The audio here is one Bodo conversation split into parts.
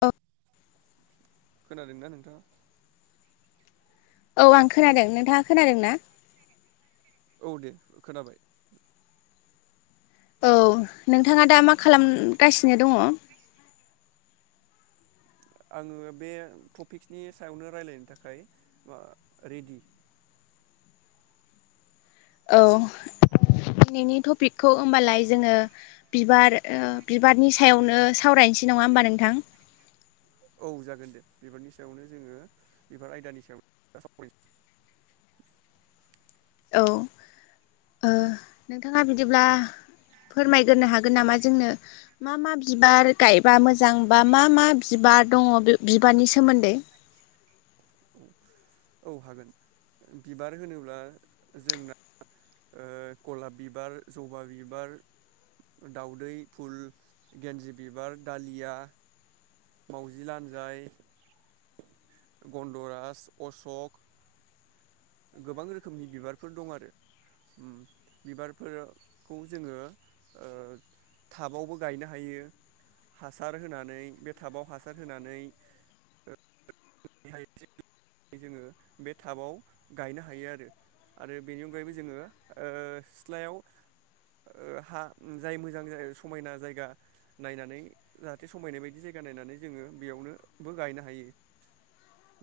औ खोनादोंना नोंथाङा औ आं हेलौ खोनादों नोंथाङा खोनादों ना औ दे खोनाबाय औ नोंथाङा दा मा खालामगासिनो दङ आङो बे टपिक्सनि सायावनो रायलायनो थाखाय मा रेडि औ दिनैनि टपिकखौ होमबालाय जोङो बिबार बिबारनि सायावनो सावरायनोसै नङा होमबा नोंथां औ जागोन दे बिबारनि सायावनो जोङो बिबार आयदानि सायावनो औ नोंथाङा बिदिब्ला फोरमायग्रोनो हागोन नामा जोंनो मा मा बिबार गायबा मोजां बा मा मा बिबार दङ बिबारनि सोमोन्दै औ औ हागोन बिबार होनोब्ला जोंना गलाप बिबार जबा बिबार दाउदै फुल गेन्जि बिबार दालिया मावजि लान्जाय गन्दराज अशक गोबां रोखोमनि बिबारफोर दं आरो बिबारफोरखौ जोङो टाबावबो गायनो हायो हासार होनानै बे टाबाव हासार होनानै जोङो बे टाबाव गायनो हायो आरो आरो बेनि अनगायैबो जोङो सिथ्लायाव हा जाय मोजां समायना जायगा नायनानै जाहाथे समायनाय बायदि जायगा नायनानै जोङो बेयावनोबो गायनो हायो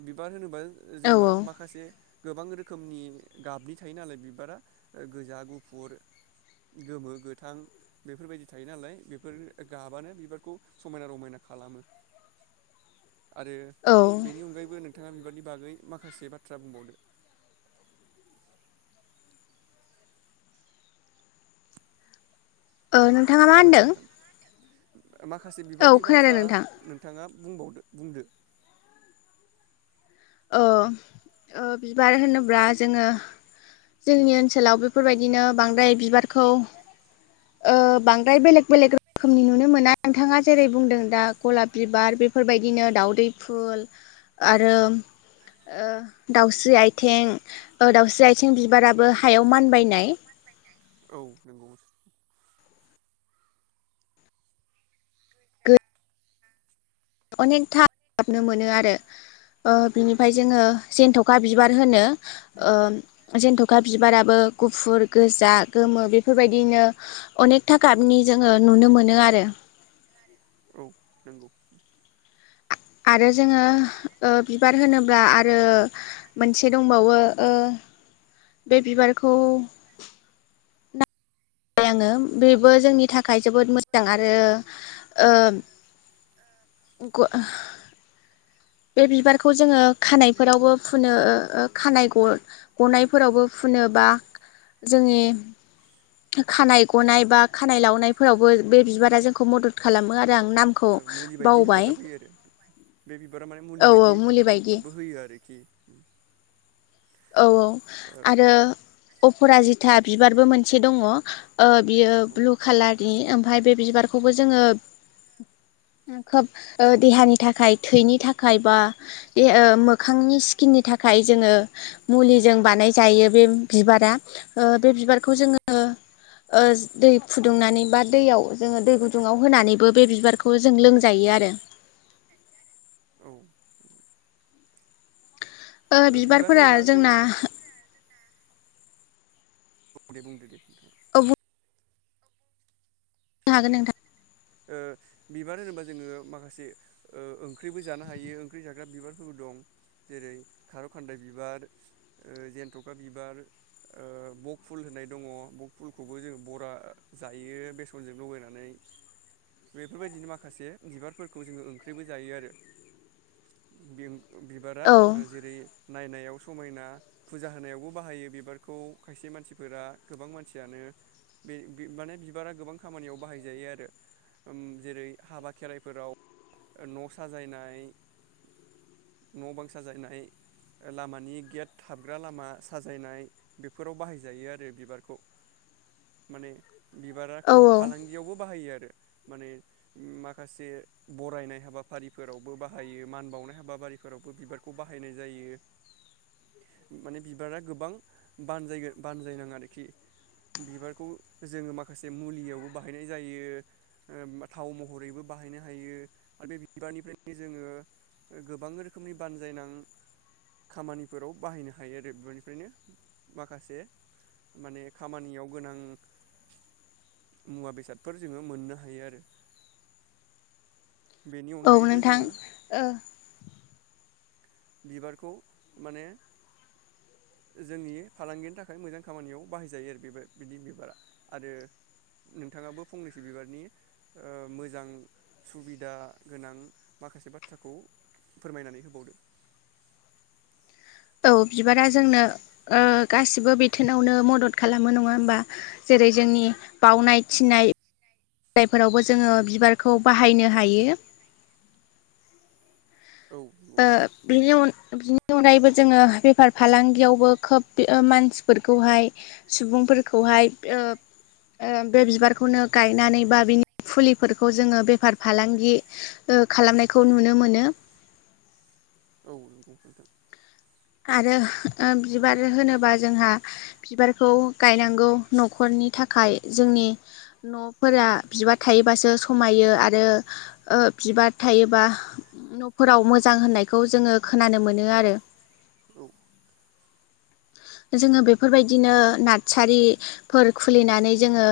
बिबार होनोबा औ जोङो औ माखासे गोबां रोखोमनि गाबनि थायो नालाय बिबारा गोजा गुफुर गोमो गोथां बेफोरबायदि थायो नालाय बेफोर गाबानो बिबारखौ समायना रमायना खालामो आरो औ बेनि अगायैबो नों बिथांङा बिबारनि बागै माखासे बाथ्रा बुंबावदो नोंथाङा मा खोनाबायना होनदों नोंथां माखासे औ बिबारनि खोनादों बाथ्रा नोंथां नोंथाङा बुंबावदो बुंदो बिबार होनोब्ला जोङो जोंनि ओनसोलाव बेफोरबायदिनो बांद्राय बिबारखौ बांद्राय बेलेग बेलेग रोखोमनि नुनो मोना नोंथाङा जेरै बुंदों दा गलाब बिबार बेफोरबायदिनो दाउदै फुल आरो दाउस्रि आथिं दाउस्रि आथिं बिबाराबो हायाव मानबायनाय औ नंगौ अनेक था मोनो आरो बिनिफ्राय जोङो जेनथ'खा बिबार होनो जेेनथ'खा बिबाराबो गुफुर गोजा गोमो बेफोरबायदिनो अनेकथा गाबनि जोङो नुनो मोनो आरो [inaudible] आरो जोङो बिबार होनोब्ला आरो मोनसे दंबावो बे बिबारखौ बाय आङो बेबो जोंनि थाखाय जोबोद मोजां आरो बे बिबारखौ जोङो खानायफोरावबो फुनो खानाय गनायफोरावबो फुनो बा जोंनि खानाय गनाय बा खानाय लावनायफोरावबो बे बिबारा जोंखौ मदद खालामो आरो आं नामखौ मुलि बायदि बावबाय हेफाजाब होयो आरो बे बिबारा माने औ मुलि औ बायदि मुलि बायदि हेफाजाबबो होयो आरो [unintelligible] औ औ आरो अपराजिथा बिबारबो मोनसे दङ। ओ बियो ब्लु कालारनि आम फाय बे बिबारखौबो जोङो खोब ओ देहानि थाखाय थैनि थाखाय बा मोखांनि स्किननि थाखाय जोङो मुलिजों बानायजायो बे बिबारा ओ बे बिबारखौ जोङो ओ दै फुदुंनानै बा दैयाव जोङो दै गुदुङाव होनानैबो बे बिबारखौ जों लोंजायो आरो। औ ओ बिबार बिबारफोरा होनोबा जों जोंना बुं दे बुंदो दे नोंथां औ बुंनो [unintelligible] ओ बिबार होनोबा जोङो माखासे ओ ओंख्रिबो जानो हायो ओंख्रि जाग्रा बिबारफोरबो दं जेरै- खारौ खान्दाय बिबार ओ जन्थखा बिबार ओ बक फुल होननाय दङ बक फुलखौबो जों बरा जायो बेसनजों लगायनानै बेफोरबायदिनो माखासे बिबारफोरखौ जोङो ओंख्रिबो जायो आरो बिबारा औ ओ जेरै- नायनायाव समायना फुजा होनायावबो बाहायो बिबारखौ खायसे मानसिफोरा गोबां मानसियानो बे बे माने बिबारा गोबां खामानियाव बाहायजायो आरो उम जेरै- हाबा खेराइफोराव न' साजायनाय न' बां साजायनाय लामानि गेट हाबग्रा लामा साजायनाय बेफोराव बाहायजायो आरो बिबारखौ माने औ बिबाराखौ औ फालांगियावबो बाहायो आरो। माने माखासे बरायनाय हाबाफारिफोरावबो बाहायो मान बावनाय हाबाफारिफोरावबो बिबारखौ बाहायनाय जायो माने बिबारा गोबां बानजायगोन बानजायनां आरोखि बिबारखौ जोङो माखासे मुलियावबो बाहायनाय जायो। ओ थाव महरैबो बाहायनो हायो आरो बे बिबारनिफ्रायनो जोङो गोबां रोखोमनि बानजायनां खामानिफोराव बाहायनो हायो आरो बिबारनिफ्रायनो माखासे माने खामानियाव गोनां मुवा बेसादफोर जोङो मोननो हायो आरो। बेनि औ अनगायैबो नोंथां जोङो ओ बिबारखौ माने जोंनि फालांगिनि थाखाय मोजां खामानियाव बाहायजायो आरो बेबा बिदि बिबारा आरो नोंथाङाबो फंनैसो बिबारनि ओ मोजां सुबिदा गोनां माखासे बाथ्राखौ फोरमायनानै होबावदो। औ बिबारा जोंनो ओ गासिबो बिथोनावनो मदद खालामो नङा होमबा जेरै- जोंनि बावनाय थिनायफोरावबो जोङो बिबारखौ बाहायनो हायो। औ नंगौ ओ नोंथां बिनि अन बि [unintelligible] अनगायैबो जोङो बेफार फालांगियावबो खोब मानसिफोरखौहाय सुबुंफोरखौहाय ओ ओ बे बिबारखौनो गायनानै बा बिनि फुलिफोरखौ जोङो बेफार फालांगि ओ खालामनायखौ नुनो मोनो। औ नंगौ नोंथां आरो ओ बिबार होनोबा जोंहा बिबारखौ गायनांगौ न'खरनि थाखाय जोंनि न'फोरा बिबार थायोबासो समायो आरो ओ बिबार थायोबा न'फोराव मोजां होननायखौ जोङो खोनानो मोनो आरो औ जोङो बेफोरबायदिनो नातसारिफोर खुलिनानै जोङो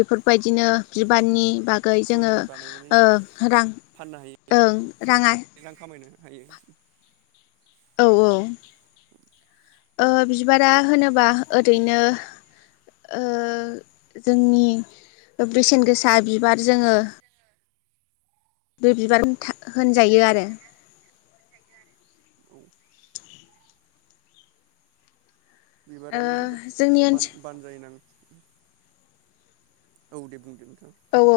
बेफोरबायदिनो बि बारनि बागै जोङो फुलि बानायनानै ओ रां फाननो हायो ओं रां आ रां खामायनो हायो औ औ ओ बिबारा होनोबा ओरैनो ओ जोंनि बेसेन गोसा बिबार जोङो बे बिबार होनजायो आरो औ ओ बिबारानो जोबोद जोंनि बान ओनसोल बानजायनां औ दे बुंदो औ औ ओ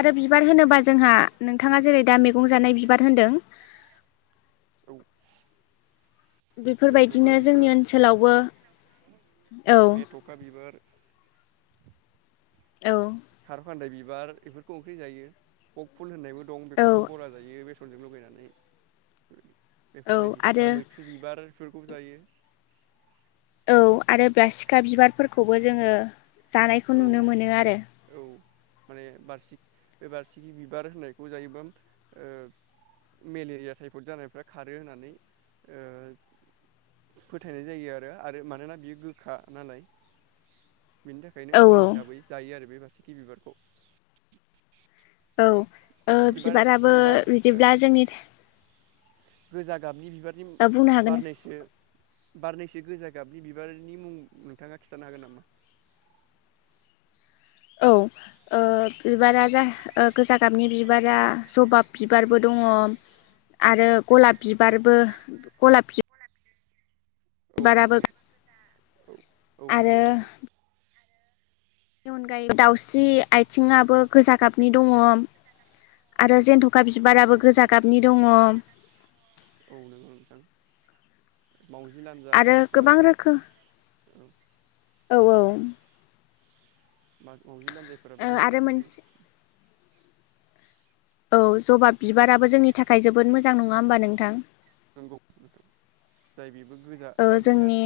आरो बिबार होनोबा जोंहा नोंथाङा जेरै दा मैगं जानाय बिबार होनदों औ जेनथ'खा बेफोरबायदिनो जोंनि बिबार ओनसोलावबो औ मेथ'खा बिबार [unintelligible] औ खार फान्दाय बिबार बेफोरखौ ओंख्रि जायो बक फुल होननायबो दं औ बेखौबो बरा जायो बे फोरजों लगायनानै बेबायदि बेफोरबायदि आरो मैथ्रु बिबारफोर जायो औ आरो [unintelligible] सिखा बिबारफोरखौबो जोङो जानायखौ औ नुनो मोनो आरो औ माने बारसि बे बारसिखि बिबार होननायखौ जायोबा ओ मेलेरिया टाइपद जानायफ्रा खारो होननानै ओ फोथायनाय जायो आरो आरो मानोना बियो गोखा नालाय बिनि थाखायनो औ मुलि औ हिसाबै जायो आरो बे सिखि बिबार औ ओ बिबार बिबाराबो बिबार ओ बिदिब्ला जोंनि गोजा गाबनि बिबारनि बुंनो हागोन बारनैसो बारनैसो गोजा गाबनि बिबारनि मुं नोंथाङा खिन्थानो हागोन नामा? औ ओ बिबारा जा गोजा गाबनि बिबारा जबाब बिबारबो दङ आरो गलाब बिबारबो गलाब बिब औ नंगौ औ औ नंगौ आरो नोंथां बेनि अनगायै दाउस्रि आथिङाबो गोजा गाबनि दङ आरो जेनथ' अखा औ बिबाराबो नंगौ गोजा नोंथां गाबनि दङ औ नंगौ नोंथां मावजि आरो गोबां लान्जायफोराबो रोखोम [inaudible] औ औ लान्जायफोराबो गोजा आरो गाबनि मोनसे औ जबा बिबाराबो जोंनि थाखाय जोबोद मोजां नङा होमबा नोंथां नंगौ जाय बेबो गोजा ओ गाबनि जोंनि आरो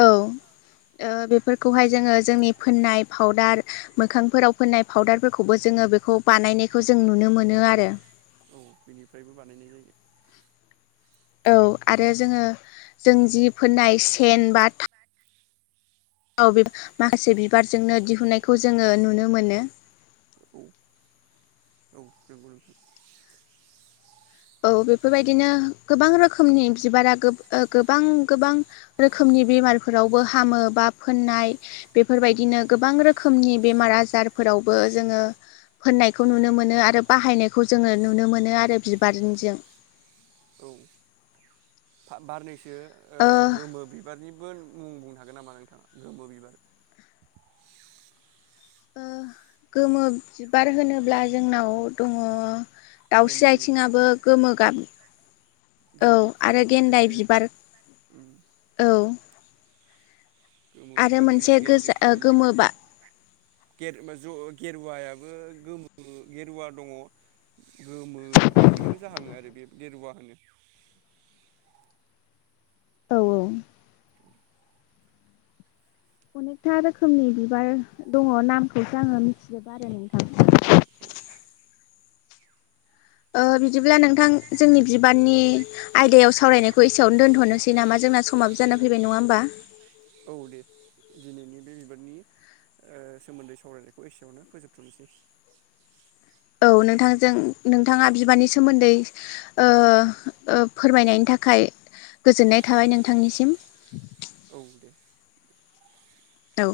औ ओ बेफोरखौहाय जोङो जोंनि फोननाय फावदार मोखांफोराव फोननाय फावउदारफोरखौबो जोङो बेखौ बानायनायखौ जों नुनो मोनो आरो औ बेनिफ्रायबो बानायनाय जायो औ आरो जोङो जों जि फोननाय सेन बा थाव माखासे बिबारजोंनो दिहुननायखौ जोङो नुनो मोनो औ नोंगौ नोंथां औ बेफोरबायदिनो गोबां रोखोमनि बिबारा गोबां गोबां रोखोमनि बेमारफोरावबो हामो बा फोननाय बेफोरबायदिनो गोबां रोखोमनि बेमार आजारफोरावबो जोङो फोननायखौ नुनो मोनो आरो बाहायनायखौ जोङो नुनो मोनो आरो [unintelligible] औ बार ओ ओ गोमो बिबारनिबो मुं बुंनो हागोन नामा नोंथाङा गोमो बिबार ओ गोमो बिबार होनोब्ला जोंनाव दङ दाउस्रि गेन्दि आथिंआबो गोमो गाब औ गेन्दि आरो फुलाबो गेन्दाय थायो बिबार उम औ गोमो आरो बिबार होनोबा मोनसे गेन्दि गोजा फुल ओ गेर ज गेरुवायाबो गोमो गेरुवा दङ औ अनेकथा रोखोमनि बिबार दङ नामखौसो आङो मिथिजोबा आरो नोंथां औ ओ बिदिब्ला नोंथां जोंनि बिबारनि आयदायाव सावरायनायखौ एसेयावनो दोनथ'नोसै नामा जोंना समाबो जाना फैबाय औ दे दिनैनि बे बिबारनि ओ सोमोन्दै सावरायनायखौ एसेयावनो फोजोबथ'नोसै औ नोंथांजों नोंथाङा बिबारनि सोमोन्दै ओ ओ फोरमायनायनि थाखाय गोजोननाय थाबाय नोंथांनिसिम औ दे औ